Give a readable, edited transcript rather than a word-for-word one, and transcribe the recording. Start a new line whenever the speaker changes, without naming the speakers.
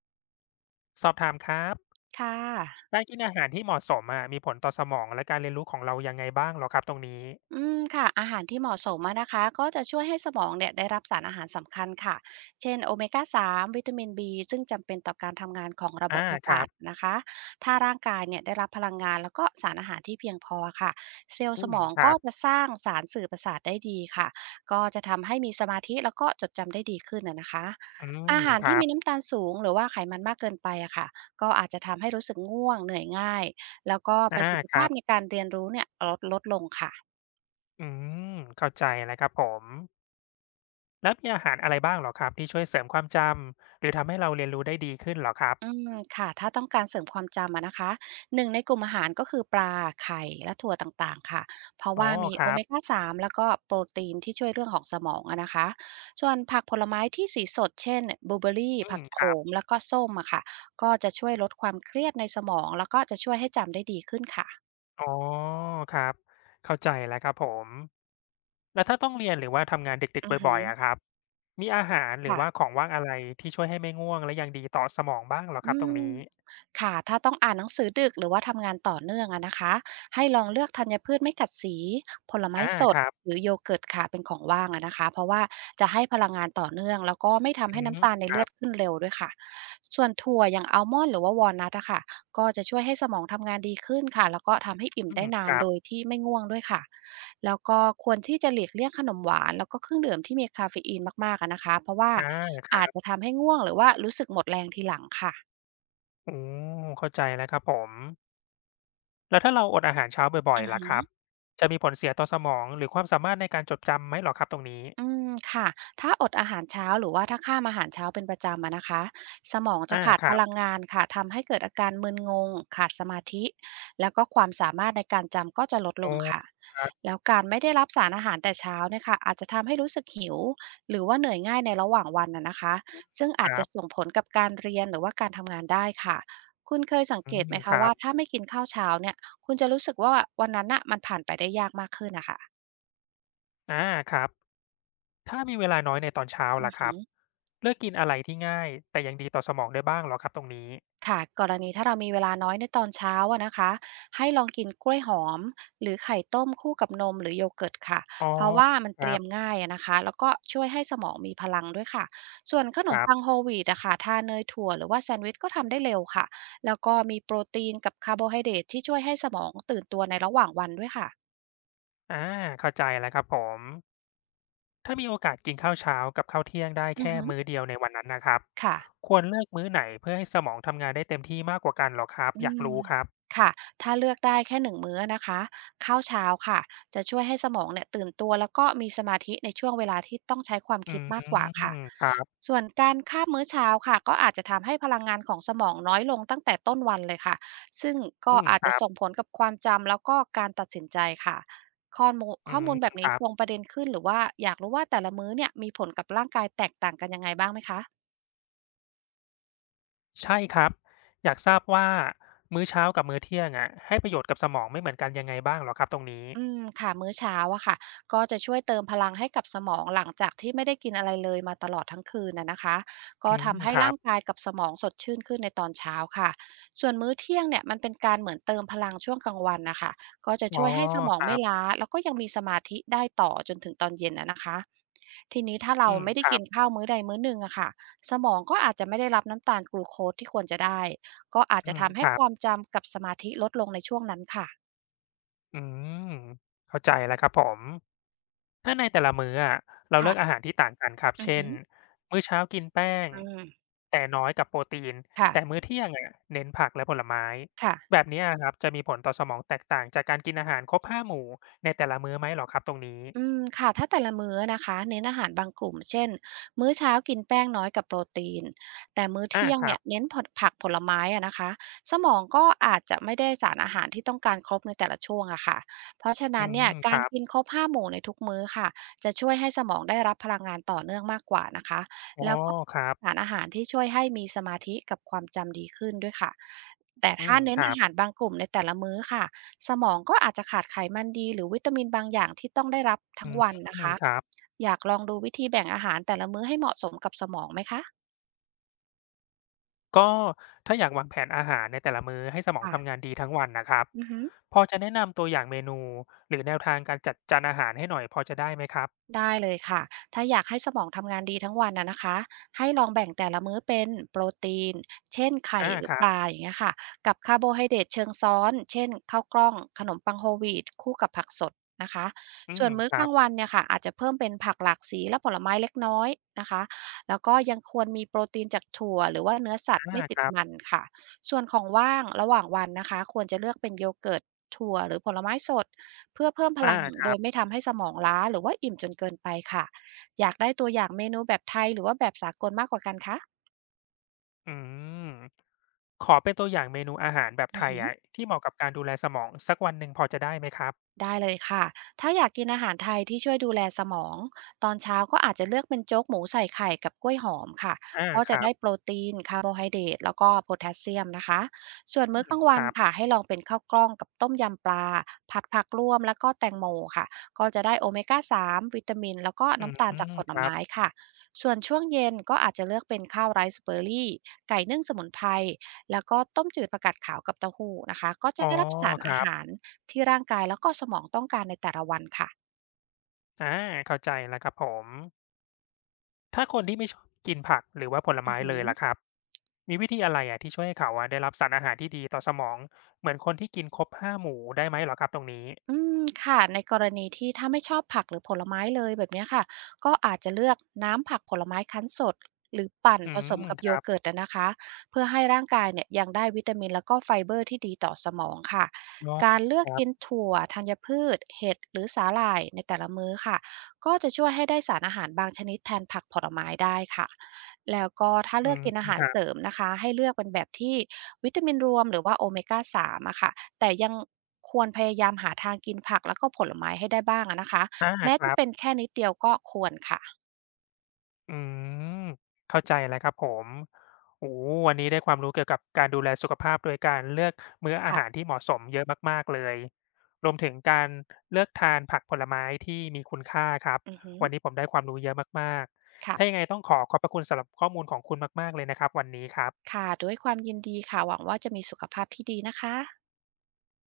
สอบถามครับ
ค่ะ
การกินอาหารที่เหมาะสมอะมีผลต่อสมองและการเรียนรู้ของเรายังไงบ้างเหรอครับตรงนี้
ค่ะอาหารที่เหมาะสมอะนะคะก็จะช่วยให้สมองเนี่ยได้รับสารอาหารสำคัญค่ะเช่นโอเมก้า3วิตามิน B ซึ่งจำเป็นต่อการทำงานของระบบ
อา
ประ
ค
สา
รั
ท
บ
นะคะถ้าร่างกายเนี่ยได้รับพลังงานแล้วก็สารอาหารที่เพียงพอค่ะเซลล์
อื
สม
ม
อง
ครั
ก็
บ
จะสร้างสารสื่อประสาทได้ดีค่ะก็จะทำให้มีสมาธิแล้วก็จดจำได้ดีขึ้นอะนะคะ
อืม
อาหาร
ค
ที่
รั
มี
บ
น้ำตาลสูงหรือว่าไขมันมากเกินไปอะค่ะก็อาจจะทำให้รู้สึกง่วงเหนื่อยง่ายแล้วก็ป
อา
ระสิทธิ
ครั
ภาพใน
บ
การเรียนรู้เนี่ยลดลงค่ะ
อืมเข้าใจแล้วครับผมแล้วมีอาหารอะไรบ้างเหรอครับที่ช่วยเสริมความจำหรือทำให้เราเรียนรู้ได้ดีขึ้นเหรอครับ
อืมค่ะถ้าต้องการเสริมความจำอะนะคะหนึ่งในกลุ่มอาหารก็คือปลาไข่และถั่วต่างๆค่ะเพราะ
อ๋อ
ว่ามี
ค
โอ
รั
เมก้า
บ
3แล้วก็โปรตีนที่ช่วยเรื่องของสมองอะนะคะส่วนผักผลไม้ที่สีสดเช่นบลูเบอรี่
อื
ผั
ม
ก
ค
โข
รับ
มแล้วก็ส้มอะค่ะก็จะช่วยลดความเครียดในสมองแล้วก็จะช่วยให้จำได้ดีขึ้นค่ะ
อ๋อครับเข้าใจแล้วครับผมแล้วถ้าต้องเรียนหรือว่าทำงานดึก
อื
ๆ
อหื
บ่
อ
อยๆอะครับมีอาหารหรือ
ค่ะ
ว่าของว่างอะไรที่ช่วยให้ไม่ง่วงและยังดีต่อสมองบ้างเหรอครั
อื
บตรง
ม
นี้
ค่ะถ้าต้องอ่านหนังสือดึกหรือว่าทำงานต่อเนื่องอะนะคะให้ลองเลือกธัญพืชไม่กัดสีผลไม้
อา
ส
ค
ด
รั
ห
บ
รือโยเกิร์ตค่ะเป็นของว่างอะนะคะเพราะว่าจะให้พลังงานต่อเนื่องแล้วก็ไม่ทำ
อื
ให้
ม
น้ำตาลใน
ค
เลื
รั
อด
บ
ขึ้นเร็วด้วยค่ะส่วนถั่วอย่างอัลมอนด์หรือว่าวอลนัทอะค่ะก็จะช่วยให้สมองทำงานดีขึ้นค่ะแล้วก็ทำให้อิ่ม
อื
ได้
ม
นา
ค
น
รั
โด
บ
ยที่ไม่ง่วงด้วยค่ะแล้วก็ควรที่จะหลีกเลี่ยงขนมหวานแล้วก็เครื่องดื่มที่มีคาเฟอีนมากๆอะนะคะเพราะว่า
อาครั
อาจจะ
บ
ทำให้ง่วงหรือว่ารู้สึกหมดแรงทีหลังค่ะ
อืมเข้าใจแล้วครับผมแล้วถ้าเราอดอาหารเช้าบ่อ
อื
ย
อ
ๆล่ะ
ฮึ
ครับ
อ
จะมีผลเสียต่อสมองหรือความสามารถในการจดจำไหมเหรอครับตรงนี้
ค่ะถ้าอดอาหารเช้าหรือว่าถ้าข้ามอาหารเช้าเป็นประจำอะนะคะสมองจะ
อา
ขาด
ค
พ
รั
ลัง
บ
งานค่ะทำให้เกิดอาการมึนงงขาดสมาธิแล้วก็ความสามารถในการจำก็จะลดล
อ๋อ
งค่ะ
ครั
แล้วการไม่ได้รับสารอาหารแต่เช้าเนี่ยค่ะอาจจะทำให้รู้สึกหิวหรือว่าเหนื่อยง่ายในระหว่างวันน่ะนะคะซึ่ง
บ
อาจจะ
ๆ
ส่งผลกับการเรียนหรือว่าการทำงานได้ค่ะคุณเคยสัง
อื
เกต
ม
ไหม
ค
คะ
รั
ว่า
บ
ถ้าไม่กินข้าวเช้าเนี่ยคุณจะรู้สึกว่าวันนั้นน่ะมันผ่านไปได้ยากมากขึ้นนะคะ
อาครับถ้ามีเวลาน้อยในตอนเช้าล่ะครับเลือกกินอะไรที่ง่ายแต่ยังดีต่อสมองได้บ้างเหรอครับตรงนี้
ค่ะกรณีถ้าเรามีเวลาน้อยในตอนเช้าอะนะคะให้ลองกินกล้วยหอมหรือไข่ต้มคู่กับนมหรือโยเกิร์ตค่ะ
อ๋อ
เพราะว่ามัน
ค
เต
รั
รียม
บ
ง่ายอะนะคะแล้วก็ช่วยให้สมองมีพลังด้วยค่ะส่วนขนมปังโฮลวีตอะค่ะทาเนยถั่วหรือว่าแซนด์วิชก็ทำได้เร็วค่ะแล้วก็มีโปรตีนกับคาร์โบไฮเดรตที่ช่วยให้สมองตื่นตัวในระหว่างวันด้วยค่ะ
ๆอาเข้าใจแล้วครับผม ถ้ามีโอกาสกินข้าวเช้ากับข้าวเที่ยงได้
อือ
แค่
ฮึ
มื้อเดียวในวันนั้นนะครับ
ค่ะ
ควรเลือกมื้อไหนเพื่อให้สมองทำงานได้เต็มที่มากกว่ากันเหรอครับ
อื
อยาก
ม
รู้ครับ
ค่ะถ้าเลือกได้แค่หนึ่งมื้อนะคะข้าวเช้าค่ะจะช่วยให้สมองเนี่ยตื่นตัวแล้วก็มีสมาธิในช่วงเวลาที่ต้องใช้ความ
อื
คิด
ม
มากกว่าค่ะ
ครับ
ส่วนการข้ามมื้อเช้าค่ะก็อาจจะทำให้พลังงานของสมองน้อยลงตั้งแต่ต้นวันเลยค่ะซึ่งก็
อืม
อาจ
ค
จะ
รับ
ส่งผลกับความจำแล้วก็การตัดสินใจค่ะ
อื
ข้อ
ม
มูลแบบ
ค
นี้
รั
ต
บ
รงประเด็นขึ้นหรือว่าอยากรู้ว่าแต่ละมื้อเนี่ยมีผลกับร่างกายแตกต่างกันยังไงบ้างไหมคะ
ใช่ครับอยากทราบว่ามื้อเช้ากับมื้อเที่ยงอะให้ประโยชน์กับสมองไม่เหมือนกันยังไงบ้างเหรอครับตรงนี้
ค่ะมื้อเช้าอะค่ะก็จะช่วยเติมพลังให้กับสมองหลังจากที่ไม่ได้กินอะไรเลยมาตลอดทั้งคืนน่ะนะคะก็
อืม
ทำให้
ครั
ร่า
บ
งกายกับสมองสดชื่นขึ้นในตอนเช้าค่ะส่วนมื้อเที่ยงเนี่ยมันเป็นการเหมือนเติมพลังช่วงกลางวันนะคะก็จะ
อ๋
ช่
อ
วยให้สมอง
ครั
ไม่
บ
ล้าแล้วก็ยังมีสมาธิได้ต่อจนถึงตอนเย็นอะนะคะทีนี้ถ้าเรา
อืม
ไม่ได้
ครั
กิ
บ
นข้าวมื้อใดมื้อหนึ่งอะค่ะสมองก็อาจจะไม่ได้รับน้ำตาลกลูโคสที่ควรจะได้ก็อาจ
อื
จะ
ม
ทำ
ค
ให้
รั
ควา
บ
มจำกับสมาธิลดลงในช่วงนั้นค่ะ
อืมเข้าใจแล้วครับผมถ้าในแต่ละมื้ออะเราเลือกอา
ค่ะ
หารที่ต่างกันครับ
อือ
เช่
หื
นมื้อเช้ากินแป้ง
ออืม
แต่น้อยกับโปรตีนแต่
ค่ะ
มื้อเที่ยงอะเน้นผักและผลไม้
ค่ะ
แบบเนี้ยะครับจะมีผลต่อสมองแตกต่างจากการกินอาหารครบห้าหมู่ในแต่ละมื้อไหมเหรอครับตรงนี้
อืมค่ะถ้าแต่ละมื้อนะคะเน้นอาหารบางกลุ่มเช่นมื้อเช้ากินแป้งน้อยกับโปรตีนแต่มื้อ
อา
เที่ยง
ครั
เนี่
บ
ยเน้นผลผักผลไม้อะนะคะสมองก็อาจจะไม่ได้สารอาหารที่ต้องการครบในแต่ละช่วงอะค่ะเพราะฉะ
อื
นั้นเนี่ย
มค
การ
รับ
กินครบ5หมู่ในทุกมื้อค่ะจะช่วยให้สมองได้รับพลังงานต่อเนื่องมากกว่านะคะ
อ๋อ
แล้วก็
ครับ
สารอาหารที่ช่วยให้มีสมาธิกับความจำดีขึ้นด้วยค่ะแต่
อื
ถ้า
ม
เน้
ค
น
รั
อา
บ
หารบางกลุ่มในแต่ละมื้อค่ะ สมองก็อาจจะขาดไขมันดีหรือวิตามินบางอย่างที่ต้องได้รับ
อื
ทั้ง
ม
วันนะคะ
ครับ
อยากลองดูวิธีแบ่งอาหารแต่ละมื้อให้เหมาะสมกับสมองไหมคะ
ก็ถ้าอยากวางแผนอาหารในแต่ละมื้อให้สมอง
ค่ะ
ทำงานดีทั้งวันนะครับ
อือฮึ
พอจะแนะนำตัวอย่างเมนูหรือแนวทางการจัดจานอาหารให้หน่อยพอจะได้ไหมครับ
ได้เลยค่ะ ถ้าอยากให้สมองทำงานดีทั้งวันนะคะให้ลองแบ่งแต่ละมื้อเป็นโปรตีน เช่นไข่
อา
หรื
ค
อ
รั
ปลา
บ
อย่างเงี้ยค่ะกับคาร์โบไฮเดรตเชิงซ้อน เช่นข้าวกล้องขนมปังโฮลวีตคู่กับผักสดนะคะ
อื
ส่ว
ม
นมื้อ
ค
ก
รั
ลาง
บ
วันเนี่ยค่ะอาจจะเพิ่มเป็นผักหลากสีและผลไม้เล็กน้อยนะคะแล้วก็ยังควรมีโปรตีนจากถั่วหรือว่าเนื้อสัตว์
อา
ไม่ติ
ค
ด
รับ
มันค่ะส่วนของว่างระหว่างวันนะคะควรจะเลือกเป็นโยเกิร์ตถั่วหรือผลไม้สด เพื่อเพิ่มพ
อ่า
ลัง
ค
โด
รั
ยไม่
บ
ทำให้สมองล้าหรือว่าอิ่มจนเกินไปค่ะอยากได้ตัวอย่างเมนูแบบไทยหรือว่าแบบสากลมากกว่ากันคะ
อืมขอเป็นตัวอย่างเมนูอาหารแบบ
อื
ไท
อ
ย
ฮึ
อะที่เหมาะกับการดูแลสมองสักวันหนึ่งพอจะได้ไหมครับ
ได้เลยค่ะ ถ้าอยากกินอาหารไทยที่ช่วยดูแลสมอง ตอนเช้าก็อาจจะเลือกเป็นโจ๊กหมูใส่ไข่กับกล้วยหอมค่ะ
อ่า
ก็
ค
จะ
รั
ได้
บ
โปรตีน คาร์โบไฮเดรตแล้วก็โพแทสเซียมนะคะส่วน
อื
มื้อกลา
ม
ง
ค
วัน
รับ
ค่ะให้ลองเป็นข้าวกล้องกับต้มยำปลา ผัดผักรวมแล้วก็แตงโมค่ะ ก็จะได้โอเมก้า3วิตามินแล้วก็
อื
น้ำตาลจาก
ม
ผล
ครับ
ไม้ค่ะส่วนช่วงเย็นก็อาจจะเลือกเป็นข้าวไรซ์เบอร์รี่ไก่นึ่งสมุนไพรแล้วก็ต้มจืดผักกาดขาวกับเต้าหู้นะคะก็จะ
อ๋อ
ได้รับสาร
ค
อา
รั
หา
บ
ร ที่ร่างกายแล้วก็สมองต้องการในแต่ละวันค่ะ
อาเข้าใจแล้วครับผม ถ้าคนที่ไม่ชอบกินผักหรือว่าผล
อือ
ไม้
ฮึ
เลยล่ะครับ มีวิธีอะไรอะที่ช่วยให้เขาอะได้รับสารอาหารที่ดีต่อสมอง เหมือนคนที่กินครบห้าหมู่ได้ไหมเหรอครับตรงนี้
อืมค่ะในกรณีที่ถ้าไม่ชอบผักหรือผลไม้เลยแบบเนี้ยค่ะก็อาจจะเลือกน้ำผักผลไม้คั้นสดหรือปั่น
อื
ผส
ม
มกับ
ค
โย
รับ
เกิร์ตอะนะคะเพื่อให้ร่างกายเนี่ยยังได้วิตามินแล้วก็ไฟเบอร์ที่ดีต่อสมองค่ะ
อ๋อ
การเลือ
ค
ก
รับ
กินถั่วธัญพืชเห็ดหรือสาหร่ายในแต่ละมื้อค่ะก็จะช่วยให้ได้สารอาหารบางชนิดแทนผักผลไม้ได้ค่ะแล้วก็ถ้า
อื
เลือก
ม
กินอาหา
ค
ร
รั
เสริ
บ
มนะคะให้เลือกเป็นแบบที่วิตามินรวมหรือว่าโอเมก้า3อะค่ะ แต่ยังควรพยายามหาทางกินผักแล้วก็ผลไม้ให้ได้บ้างอะนะคะ
อา
แม้
ค
จะ
รับ
เป็นแค่นิดเดียวก็ควรค่ะ
อืมเข้าใจแล้วครับผมโอ้โฮวันนี้ได้ความรู้เกี่ยวกับการดูแลสุขภาพโดยการเลือกมื้ออาหาร
ค่ะ
ที่เหมาะสมเยอะมากๆเลยรวมถึงการเลือกทานผักผลไม้ที่มีคุณค่าครับ
อือฮึ
วันนี้ผมได้ความรู้เยอะมากๆถ้ายัง
ค่ะ
ไงต้องขอขอบพระคุณสำหรับข้อมูลของคุณมากๆเลยนะครับวันนี้ครับ
ค่ะด้วยความยินดีค่ะหวังว่าจะมีสุขภาพที่ดีนะคะ